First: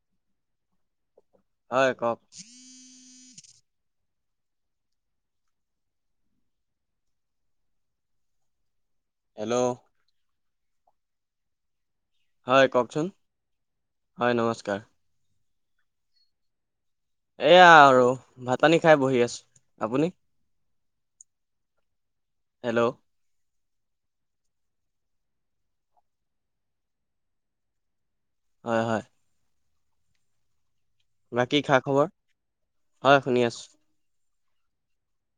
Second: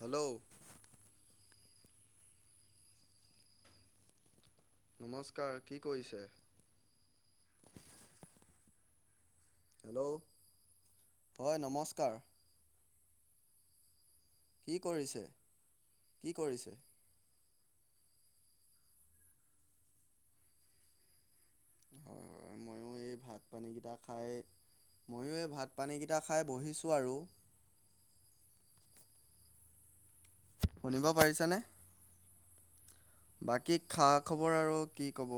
Hello হয় কওক। নমস্কাৰ কি কৰিছে? হেল্ল', হেল্ল, ' হয় নমস্কাৰ। হয় কওঁকচোন। কি কৰিছে কি কৰিছে? এয়া আৰু ভাত‌-পানী খাই বহি আছোঁ। আপুনি? হয় হয় ময়ো হেল্ল' এই ভাত ভাত পানীকেইটা খাই ময়ো এই ভাত পানীকেইটা খাই বহিছোঁ আৰু হয় হয়। শুনিব বাকী পাৰিছানে? খা খবৰ হয় শুনি আছো বাকী খা-খবৰ আৰু কি ক'ব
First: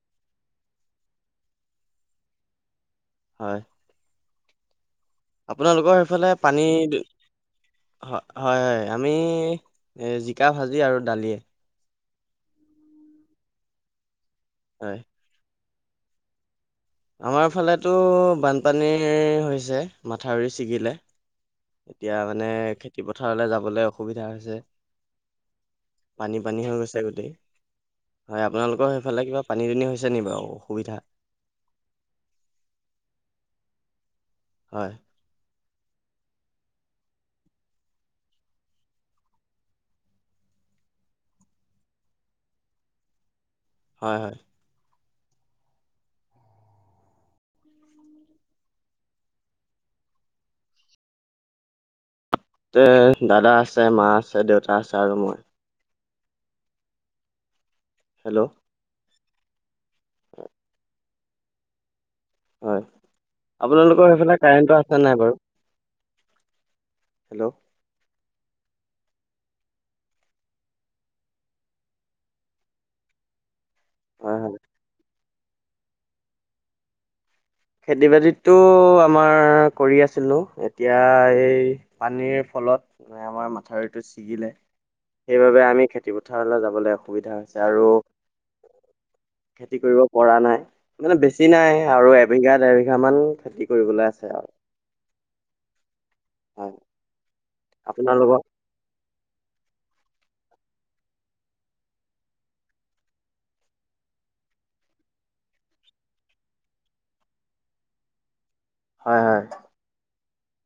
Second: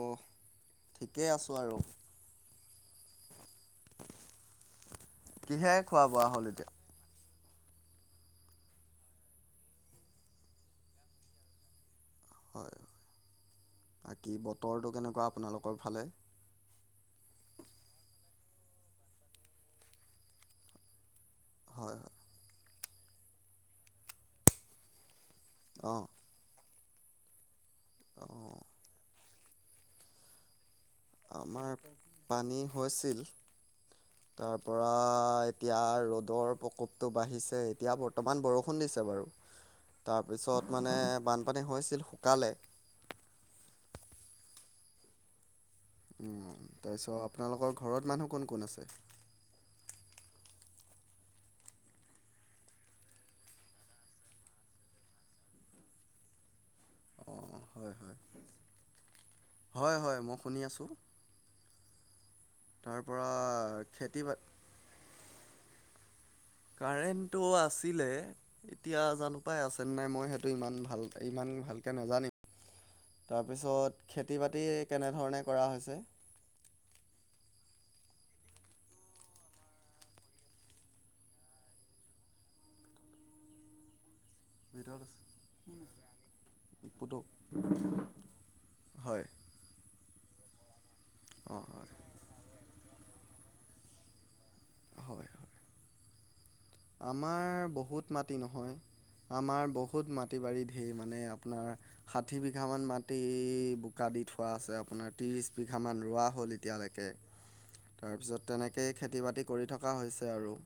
ঠিকেই আছোঁ আৰু - হয়। [inaudible] আপোনালোকৰ খোৱা বোৱা সেইফালে হ'ল পানী এতিয়া হয় হয় হয় আমি এই জিকা ভাজি আৰু দালি। হয় বাকী বতৰটো হয়। কেনেকুৱা আপোনালোকৰ ফালে? আমাৰ ফালেতো বানপানী হৈছে মাথাউৰি ছিগিলে। হয় হয় এতিয়া মানে খেতি পথাৰলৈ যাবলৈ অসুবিধা হৈছে। অঁ, পানী পানী হৈ গৈছে গোটেই হয় অঁ আপোনালোকৰ সেইফালে কিবা পানী দুনি হৈছে নেকি বাৰু অসুবিধা- আমাৰ পানী হৈছিল হয় তাৰপৰা- এতিয়া ৰ'দৰ প্ৰকোপটো বাঢ়িছে এতিয়া বৰ্তমান বৰষুণ দিছে বাৰু তাৰপিছত মানে বানপানী হৈছিল শুকালে। হয় হয়। উম তাৰপিছত আপোনালোকৰ ঘৰত মানুহ কোন কোন আছে? তে দাদা আছে, মা আছে, দেউতা আছে আৰু মই। অ হয় হয়। হেল্ল', হয় হয় মই শুনি আছোঁ। হয় তাৰ পৰা আপোনালোকৰ খেতি বা সেইফালে কাৰেণ্টটো আছে নাই বাৰু কাৰেণ্টটো হেল্ল' আছে। আছিলে এতিয়া জানো পাই আছে নাই মই সেইটো ইমান ভাল ইমান ভালকে নাজানিম। তাৰপিছত হয় খেতি হয় বাতি কেনেধৰণে কৰা হৈছে। খেতি বাতিটো আমাৰ কৰি আছিলোঁ এতিয়া এই পানীৰ ফলত মান আমাৰ মাথাউৰিটো ছিগিলে। ভিতৰত আছে। সেইবাবে আমি খেতি পথাৰলৈ যাবলৈ পুতৌ অসুবিধা হৈছে আৰু হয় খেতি কৰিব পৰা নাই মানে বেছি অঁ নাই হয় আৰু এবিঘা ডেৰবিঘা মান খেতি কৰিবলৈ আছে আৰু- হয় হয়। হয় আমাৰ বহুত মাটি আপোনালোকৰ নহয়। আমাৰ বহুত মাটি বাৰীত ঢেৰ মানে আপোনাৰ ষাঠি বিঘা মান মাটি বোকা দি থোৱা আছে আপোনাৰ ত্ৰিশ বিঘা মান ৰোৱা হ'লেই। এতিয়ালৈকে তাৰপিছত তেনেকে হয় খেতি- হয় বাতি কৰি থকা হৈছে আৰু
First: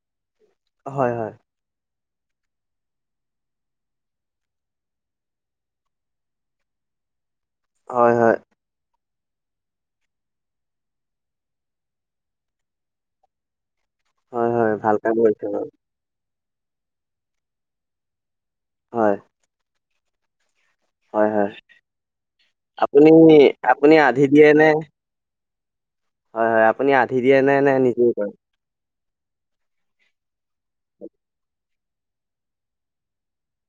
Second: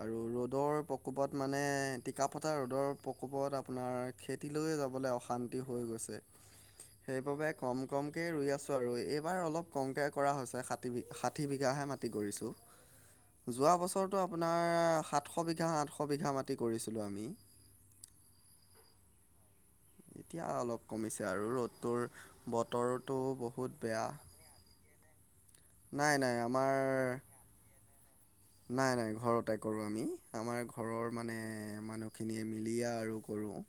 আৰু ৰ'দৰ হয় প্ৰকোপত হয় মাত্ৰাত। মানে টিকাপতা ৰ'দৰ প্ৰকোপত আপোনাৰ খেতি লৈয়ে যাবলৈ অশান্তি হৈ গৈছে। সেইবাবে কম হয় কমকে হয় ৰুই আছো- আৰু এইবাৰ অলপ কমকে কৰা হৈছে ষাঠি বি ষাঠি বিঘাহে মাটি কৰিছোঁ। যোৱা বছৰটো হয় আপোনাৰ হয় ভাল কাম কৰিছে সাতশ বাৰু বিঘা আঠশ বিঘা মাটি কৰিছিলোঁ আমি। হয়। এতিয়া অলপ কমিছে হয় হয় আৰু ৰ'দটোৰ বতৰটো বহুত বেয়া। দিয়েনে। নাই নাই হয় হয় আমাৰ আপুনি আধি দিয়ে নে নে নিজেই কৰে? নাই নাই ঘৰতে কৰোঁ আমি আমাৰ ঘৰৰ মানে মানুহখিনিয়ে মিলিয়া আৰু কৰোঁ।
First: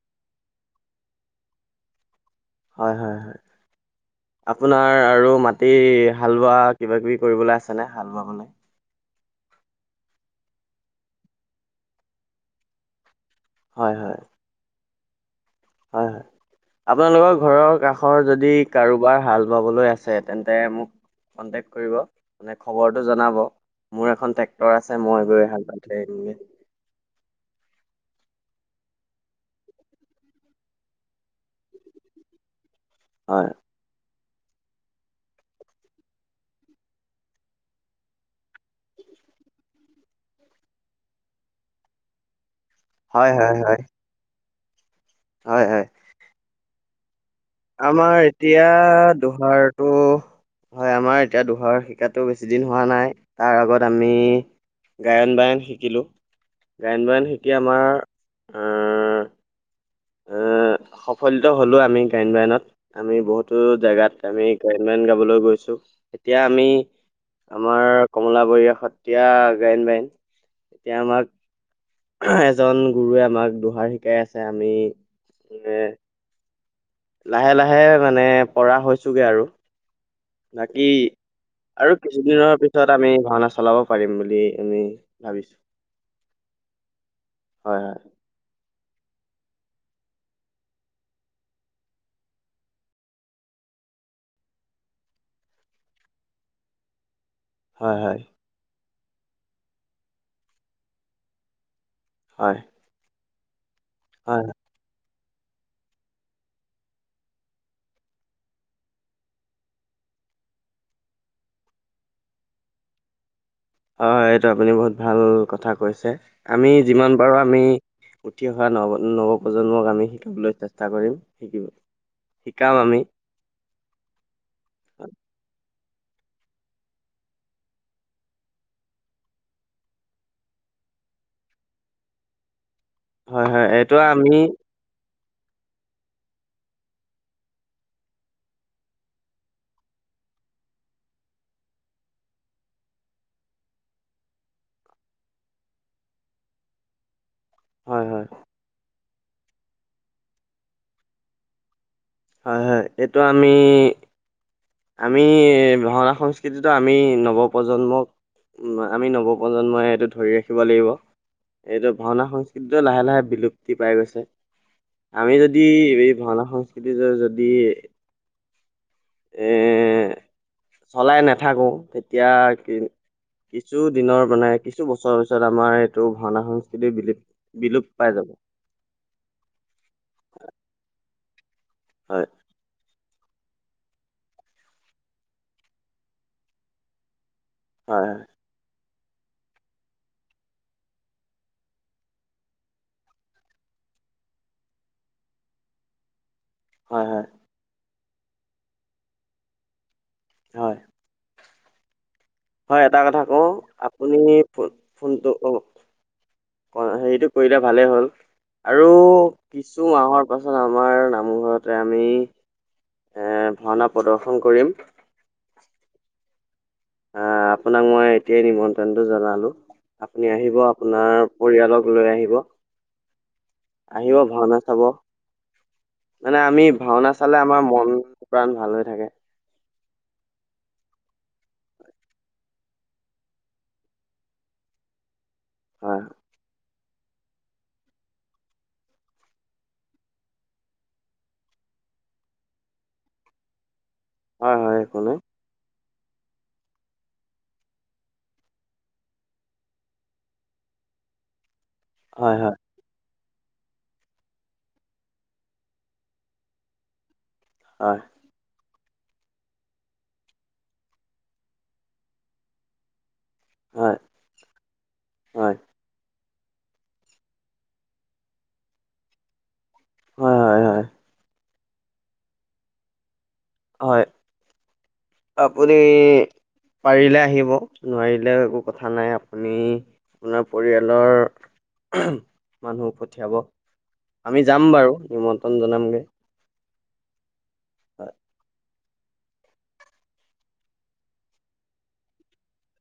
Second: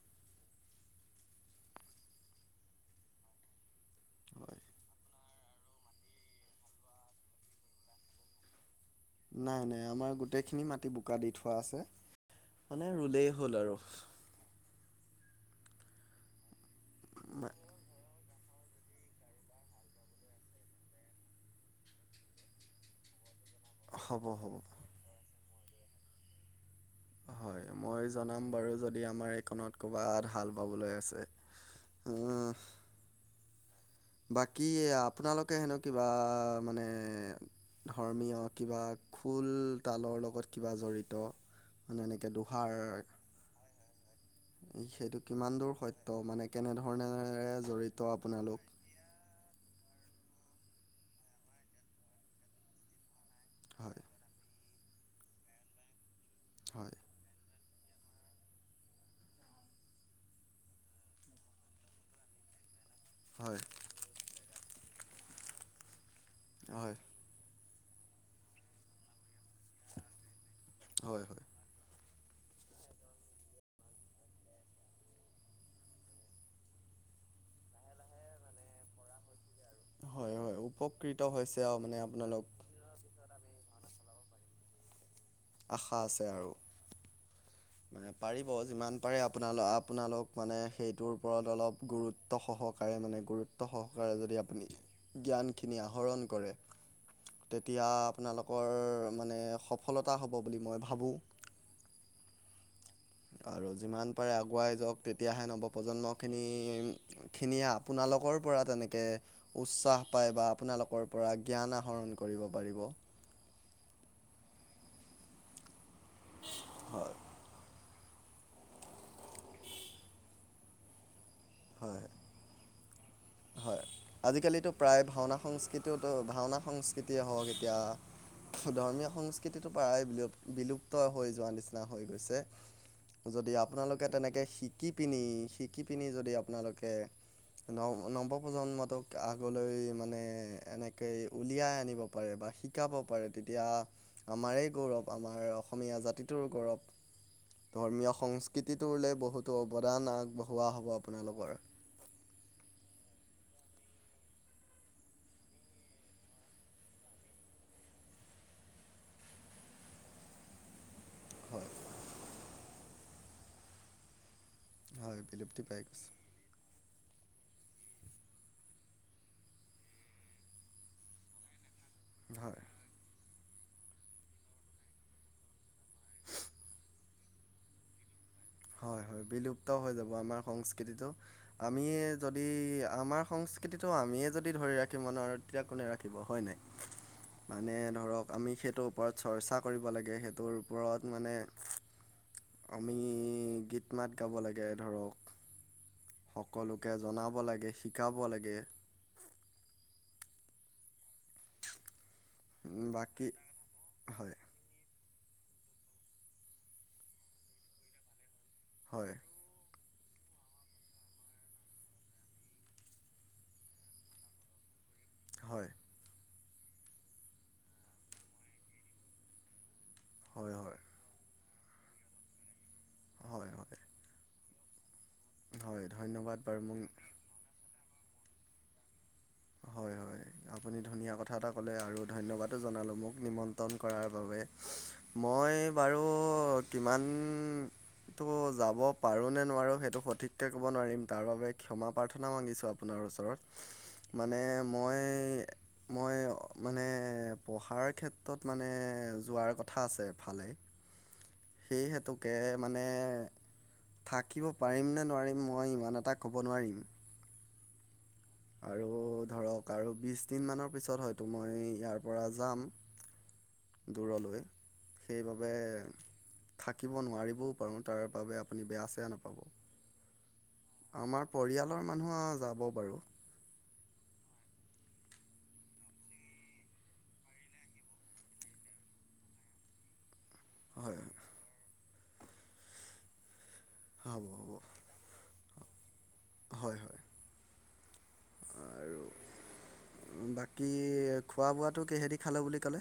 হয় হয় হয় আপোনাৰ আৰু মাট- টি হালোৱা কিবা কিবি কৰিবলৈ আছেনে হাল বাবলে? নাই নাই আমাৰ গোটেইখিনি মাটি বোকা দি থোৱা আছে, মানে ৰুলেই হ'ল আৰু। হয় হয় হয় হয় আপোনালোকৰ ঘৰৰ কাষ- ষৰ যদি কাৰোবাৰ হাল বাবলৈ আছে তেন্তে মোক- কনটেক্ট কৰিব মানে খবৰটো জনাব। মোৰ হ'ব এখন হ'ব ট্ৰেক্টৰ আছে মই গৈ হাল বাই থৈই আহমগৈ। হয় মই জনাম বাৰু যদি আমাৰ এইকণত ক'ৰবাত হাল বাবলৈ আছে। উ। হয়। বাকী আপোনালোকে হেনো কিবা মানে- ধৰ্মীয় কিবা খোল তালৰ লগত কিবা জড়িত- মানে এনেকৈ দুসাৰ। হয় হয় হয়। সেইটো কিমান হয় দূৰ হয় সত্য মানে কেনেধৰণে? আমাৰ এতিয়া- দুহাৰতটো হয় আমাৰ এতিয়া দুহাৰ শিকাতো বেছি দিন হোৱা নাই। তাৰ আগত হয় আমি, গায়ন-বায়ন শিকিলোঁ, হয় গায়ন বায়ন শিকা- এতিয়া আমাৰ অ- অ সফলিত হ'লো আমি গ্ৰায়ণবায়নত আমি বহুতো হয় জেগাত- আমি গায়ন-বায়ন গাবলৈ গৈছো এতিয়া আমি হয় আমাৰ কমলাবৰয়াসত- এতিয়া গায়ন বায়ন এতিয়া হয় আমাক- হয় এজন গুৰুৱে আমাক দোহাৰ শিকাই আছে আমি মানে - লাহে লাহে মানে পৰা হৈছোগে আৰু। হয় হয় বাকী উপকৃত হৈছে মানে আৰু আপোনালোক কিছুদিনৰ পিছত- পিছত আমি ভাওনা চলাব পাৰিম বুলি আমি ভাবিছো। আশা আছে আৰু- হয় মানে- পাৰিব যিমান পাৰে আপোনাল আপোনালোক মানে সেইটোৰ ওপৰত অলপ গুৰুত্ব সহকাৰে মানে গুৰুত্ব- ত্ব সহকাৰে যদি আপুনি জ্ঞানখিনি আহৰণ কৰে। তেতিয়া হয় হয় আপোনালোকৰ মানে সফলতা হ'ব বুলি মই ভাবোঁ। হয়। আৰু যিমান পাৰে হয় আগুৱাই যাওক তেতিয়াহে নৱপ্ৰজন্মখিনি- খিনিয়ে আপোনালোকৰ পৰা তেনেকে- উৎসাহ পায় বা আপোনালোকৰ পৰা জ্ঞান আহৰণ কৰিব পাৰিব। হয় হয় এইটো আপুনি বহুত ভাল কথা কৈছে আমি যিমান হয় পাৰোঁ আমি- উঠি অহা নৱ নৱপ্ৰজন্মক আমি শিকাবলৈ চেষ্টা কৰিম শিকিব হয় শিকাম আমি। হয় আজিকালিতো প্ৰায় ভাওনা সংস্কৃতিওতো ভাওনা সংস্কৃতিয়ে হওঁক এতিয়া ধৰ্মীয় সংস্কৃতিটো প্ৰায় বিলুপ বিলুপ্ত হৈ যোৱা নিচিনা হৈ গৈছে। হয় যদি হয় এইটো আপোনালোকে আমি তেনেকে শিকি পিনি শিকি পিনি যদি আপোনালোকে নৱ নৱপ্ৰজন্মটোক আগলৈ মানে এনেকে উলিয়াই আনিব পাৰে বা শিকাব পাৰে তেতিয়া আমাৰেই গৌৰৱ আমাৰ অসমীয়া জাতিটোৰ গৌৰৱ। হয় ধৰ্মীয় হয় সংস্কৃতিটোলে বহুতো অৱদান আগবঢ়োৱা হ'ব আপোনালোকৰ। হয় হয় এইটো আমি আমি ভাওনা সংস্কৃতিতো আমি নৱপ্ৰজন্মক আমি নৱপ্ৰজন্মই এইটো ধৰি ৰাখিব লাগিব। হয় এইটো, ভাওনা সংস্কৃতিটো লাহে লাহে বিলুপ্তি পাই গৈছে। হয় আমি যদি বিলুপ্তি পাই এনেই গৈছে ভানা সংস্কৃতিটো যদি এ চলাই নেথাকোঁ তেতিয়া হয় কি কিছু দিনৰ মানে কিছু বছৰৰ পিছত আমাৰ এইটো ভাওনা সংস্কৃতিৰ বিলুপ বিলুপ পাই যাব। হয় হয় বিলুপ্ত হৈ যাব আমাৰ সংস্কৃতিটো আমিয়ে হয় যদি আমাৰ সংস কৃতিটো আমিয়ে যদি ধৰি ৰাখিবম নোৱাৰো তেতিয়া কোনে ৰাখিব, হয় নাই? মানে হয় ধৰক আমি সেইটোৰ ওপৰত চৰ্চা কৰিব লাগে সেইটোৰ ওপৰত মানে আমি, গীত মাত গাব লাগে ধৰক। সকলোকে হয় হয় জনাব লাগে, শিকাব লাগে। হয়। হয়, উম, এটা কথা বাকী কওঁ আপুনি হয় ফো ফোনটো অ, হেইটো কৰিলে ভালেই হ'ল আৰু হয়। কিছু মাহৰ পাছত আমাৰ নামঘৰতে আমি এ ভাওনা প্ৰদৰ্শন কৰিম। হয়। আঁ, আপোনাক মই এতিয়াই নিমন্ত্ৰণটো জনালো আপুনি হয় আহিব হয় আপোনাৰ পৰিয়ালক লৈ আহিব। হয় হয়। আহিব ভাওনা চাব, হয় মানে ধন্যবাদ বাৰু আমি মোক ভাওনা চা চালে আমাৰ মন প্ৰাণ ভাল হৈ থাকে। হয় হয়। ‌আপুনি ধুনীয়া কথা এটা ক'লে আৰু ধন্যবাদো জনালোঁ মোক নিমন্ত্ৰণ তন কৰাৰ বাবে। মই বাৰু হয় কিমান টো যাব পাৰো নে নোৱাৰো সেইটো সঠিককে ক'ব নোৱাৰিম, তাৰ বাবে ক্ষমা প্ৰাৰ্থনা মাগিছো আপ আপোনাৰ ওচৰত, মানে হয় হয় একো নাই মই মই অ মানে পঢ়াৰ ক্ষেত্ৰত মানে যোৱাৰ কথা আছে এফালে। সেইহেতুকে হয় হয় মানে মানে থাকিব পাৰিম নে নোৱাৰিম, মই ইমান এটা ক'ব নোৱাৰিম। আঁ, আৰু ধৰক আৰু বিশদিন দিনমানৰ পিছত হয়তো মই ইয়াৰ পৰা যাম। হয় দূৰলৈ সেইবাবে হয় থাকিব নোৱাৰিবও পাৰোঁ, তাৰ বাবে আপুনি বেয়া চেয়া নাপাব। হয় হয় হয়। আমাৰ পৰিয়ালৰ মানুহ যাব বাৰু হয় আপুনি? পাৰিলে আহিব নোৱাৰিলেও একো কথা নাই আপুনি আপোনাৰ হয় পৰিয়ালৰ মানুহ পঠিয়াব হ'ব আমি হ'ব যাম বাৰু নিয়মত। আসন জনামগে হয় হয় অ আৰু বাকী খোৱা বোৱাটো কেহেদি খালে বুলি ক'লে?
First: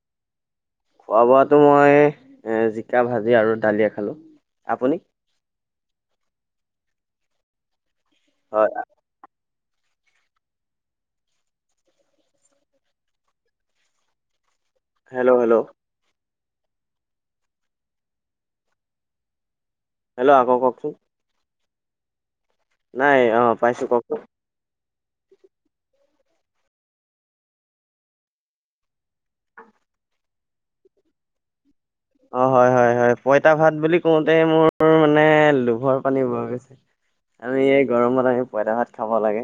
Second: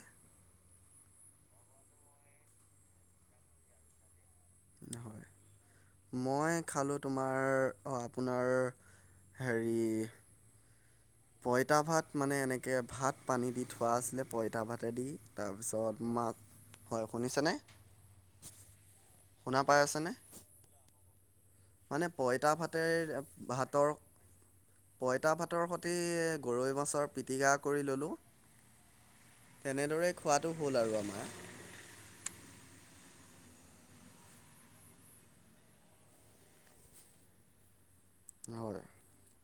খোৱা বোৱাটো মই জিকা ভাজি আৰু দালিয়ে খালোঁ। আপুনি হয় মই খালোঁ তোমাৰ অ আপোনাৰ হয় হৰি পঁইতা ভাত মানে এনেকে ভাত পানী দি থোৱা আছিলে পঁইতা ভাতে দি হেল্ল' হেল্ল' তাৰপিছত মাক হয় শুনিছেনে শুনা পাই আছেনে? হেল্ল' আকৌ কওকচোন মানে পঁইতা ভাতে নাই অ পাইছোঁ ভাতৰ কওকচোন পঁইতা ভাতৰ সৈতে গৰৈ মাছৰ পিটিকা কৰি ললোঁ তেনেদৰে খোৱাটো হ'ল আৰু আমাৰ অ হয় হয় হয় হয় পইতা ভাত বুলি কওঁতে মোৰ মানে লোভৰ পানী বৈ গৈছে। আমি এই গৰমত আমি পঁইতা হয় ভাত খাব লাগে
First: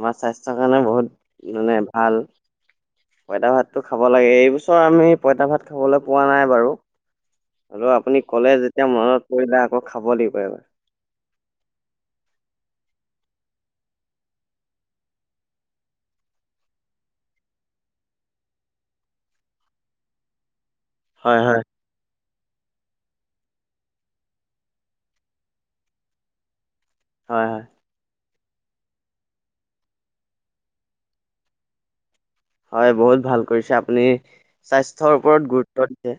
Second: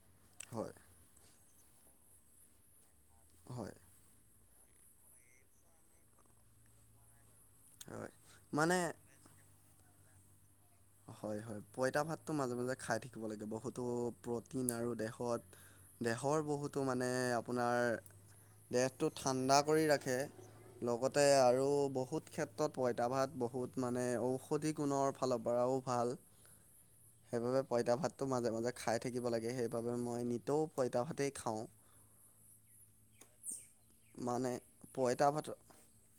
আমাৰ স্বাস্থ্যৰ হয় কাৰণে বহুত মানে ভাল পইতা হয় ভাতটো খাব লাগে এই বস্তু চ আমি পইতা ভাত খাবলৈ পোৱা নাই বাৰু আৰু হয় আপুনি ক'লে মানে যেতিয়া মনত কৈ দিলে আকৌ খাব লাগিব এবাৰ হয় হয় পঁইতা ভাতটো মাজে মাজে খাই থাকিব লাগে বহুতো প্ৰটিন আৰু দেহত দেহৰ বহুতো মানে আপোনাৰ দেহটো ঠাণ্ডা কৰি ৰাখে। লগতে হয় হয় আৰু বহুত ক্ষেত্ৰত পঁইতাভাত বহুত মানে ঔষধি গুণৰ ফালৰ পৰা পৰাও ভাল হয় হয় সেইবাবে পঁইতা ভাত মাজে মাজে খাই থাকিব লাগে সেইবাবে মই নিতৌ পইতা ভাতেই খাওঁ। হয় বহুত ভাল কৰিছে আপুনি মানে স্বাস্থ্যৰ পঁইতা ভাত ওপৰত গুৰুত্ব দিছে।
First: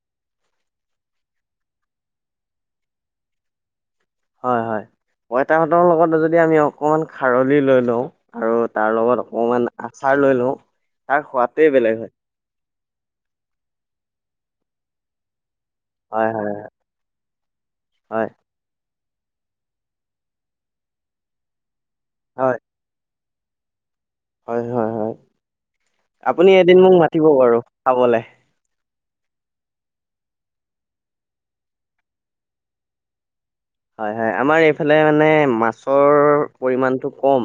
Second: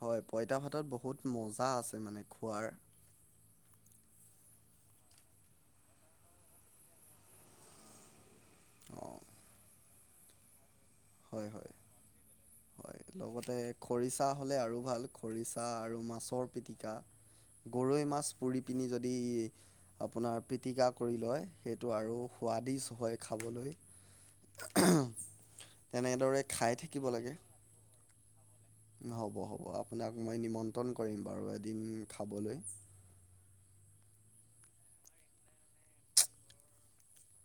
হয় পইতা ভাতত বহুত মজা আছে মানে খোৱাৰ হয় হয় পইতাভাতৰ লগত যদি আমি অকণমান খাৰলি লৈ লওঁ আৰু তাৰ অঁ লগত অকণমান আচাৰ লৈ লওঁ তাৰ হয় সোৱাদটোৱে হয় বেলেগ হয় লগতে খৰিচা হ'লে আৰু ভাল খৰিচা আৰু হয় হয়। মাছৰ পিটিকা, ‌ গৰৈ মাছ হয়, পুৰি কিনি যদি আপোনাৰ পিটিকা কৰি লই সেইটো আৰু হয়, সুৱাদিছ হয়। খাবলৈ হয় হয় হয় তেনেদৰে আপুনি খাই এদিন মোক থাকিব মাতিব লাগে বাৰু খাবলে হ'ব হ'ব আপোনাক মই নিমন্ত্ৰণ কৰিম বাৰু এদিন খাবলৈ হয় হয় আমাৰ এইফালে মানে মাছৰ পৰিমাণটো কম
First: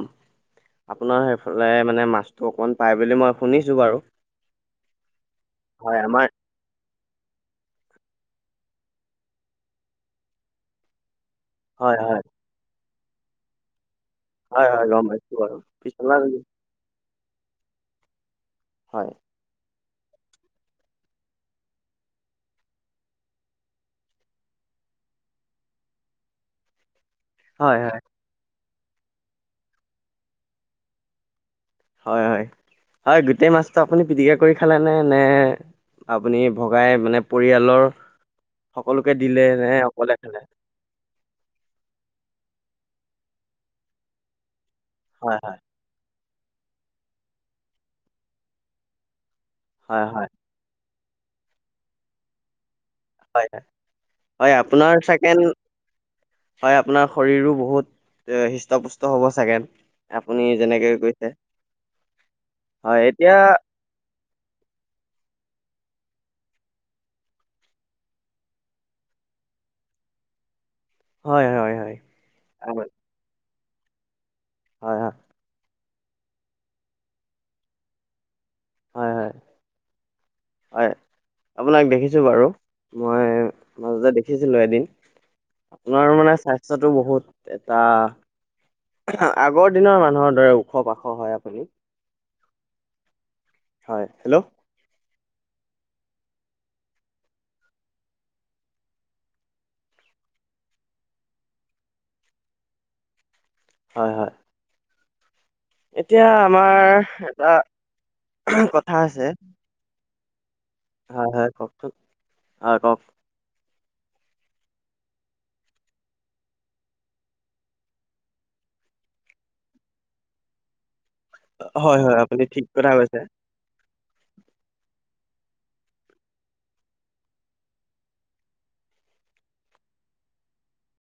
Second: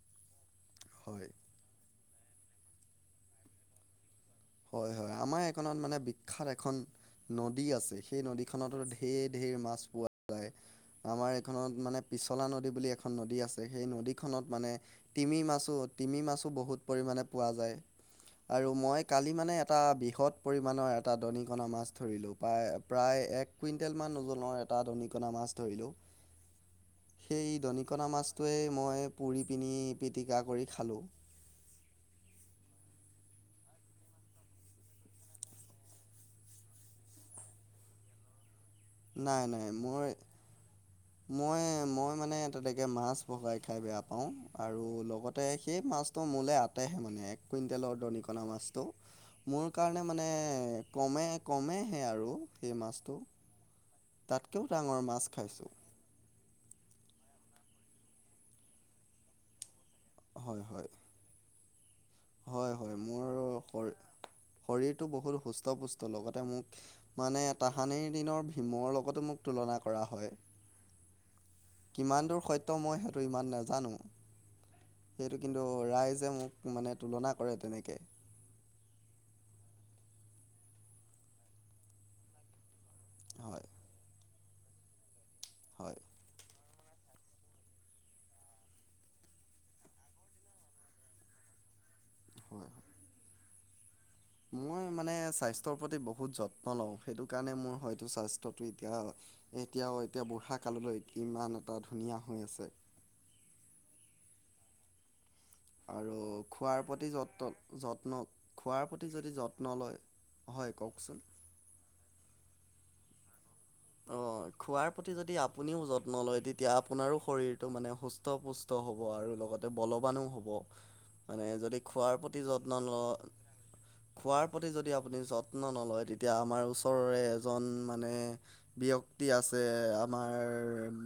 আপোনাৰ হয় লে মানে মাছটো অকমান পাই বুলি মই শুনিছো বাৰু হয় হয় আমাৰ এইখনত মানে হয়, আমাৰ বিখ্যাত এখন নদী আছে সেই নদীখনতো ঢেৰ ঢেৰ মাছ পোৱা যায়। আমাৰ এইখনত হয়, মানে হয়, পিছলা নদী বুলি এখন নদী আছে সেই নদী খনত হয়, মানে হয়, গম পাইছো তিমি বাৰু মাছো, পিছলা তিমি মাছো বহুতো পৰিমাণে পোৱা যায় আৰু মই হয়, কালি মানে এটা বৃহৎ পৰিমাণৰ এটা দনিকণা মাছ ধৰিলোঁ প্ৰায় প্ৰায় এক কুইণ্টেলমান ওজনৰ এটা দৰিকনা মাছ ধৰিলোঁ সেই হয়, হয়, দনিকনা মাছটোৱেই মই পুৰি পিনি পিটিকা কৰি খালোঁ হয়-হয়-হয় গোটেই মাছটো আপুনি পিটিকা কৰি খালে নে [inaudible] নে আপুনি ভগাই মানে পৰিয়ালৰ সকলোকে দিলে নে অকলে খালে? [unintelligible] মই-মই মানে তেনেকৈ মাছ ভগাই খাই বেয়া পাওঁ আৰু হয়, লগতে হয়, [unintelligible] সেই মাছটো মোলে আটেহে হে মানে এক কুইণ্টেলৰ দৰিকনা মাছটো। [unintelligible] মোৰ কাৰণে হয়, মানে হয়, কমে-কমেহে আৰু সেই মাছটো। [unintelligible] হয়-হয় [unintelligible] হয় তাতকৈও আপোনাৰ ডাঙৰ মাছ চেকেণ্ড খাইছোঁ হয় আপোনাৰ শৰীৰো বহুত [unintelligible] হৃষ্টপুষ্ট হ'ব চাগে আপুনি যেনেকে কৈছে [inaudible] হয়-হয় হয় মোৰ এতিয়া শৰীৰ-শৰীৰটো বহুত সুস্থ, পুষ্ট লগতে মোক [inaudible] মানে তাহানিৰ দিনৰ ভীমৰ লগতো মোক তুলনা কৰা হয়। হয়-হয়-হয়। কিমান দূৰ সত্য মই সেইটো ইমান নাজানো। হয় সেইটো কিন্তু ৰাইজে মোক মানে তুলনা কৰে তেনেকে [inaudible] হয়-হয় [unintelligible] হয় আপোনাক দেখিছোঁ বাৰু মই হয়। মাজতে দেখিছিলো এদিন [unintelligible] হয় আপোনাৰ মানে স্বাস্থ্যটো বহুত এটা [unintelligible] আগৰ দিনৰ মানুহৰ দৰে ওখ পাখ হয় আপুনি। [inaudible] হয়। হেল্ল' মই মানে স্বাস্থ্যৰ প্ৰতি বহুত যত্ন লওঁ, সেইটো কাৰণে মোৰ হয়তো স্বাস্থ্যটো এতিয়া এতিয়াও এতিয়া বুঢ়া কাললৈ ইমান এটা ধুনীয়া হৈ আছে। হয়-হয়। আৰু আমাৰ খোৱাৰ প্ৰতি এটা যত্ন-যত্ন, খোৱাৰ কথা প্ৰতি যদি যত্ন লয় [unintelligible] হয়, কওকচোন [unintelligible] হয়-হয় কওকচোন, হয় কওক? [unintelligible] অ খোৱাৰ প্ৰতি যদি আপুনিও যত্ন লয়, তেতিয়া আপোনাৰো শৰীৰটো মানে সুস্থ [unintelligible] সুস্থ-পুষ্ট হ'ব আৰু লগতে বলৱানো হ'ব। মানে যদি হয় হয় খোৱাৰ প্ৰতি আপুনি ঠিক যত্ন কথা লওঁ কৈছে [unintelligible] খোৱাৰ প্ৰতি যদি আপুনি যত্ন নলয়, তেতিয়া আমাৰ ওচৰৰে এজন মানে [inaudible] ব্যক্তি আছে আমাৰ [unintelligible]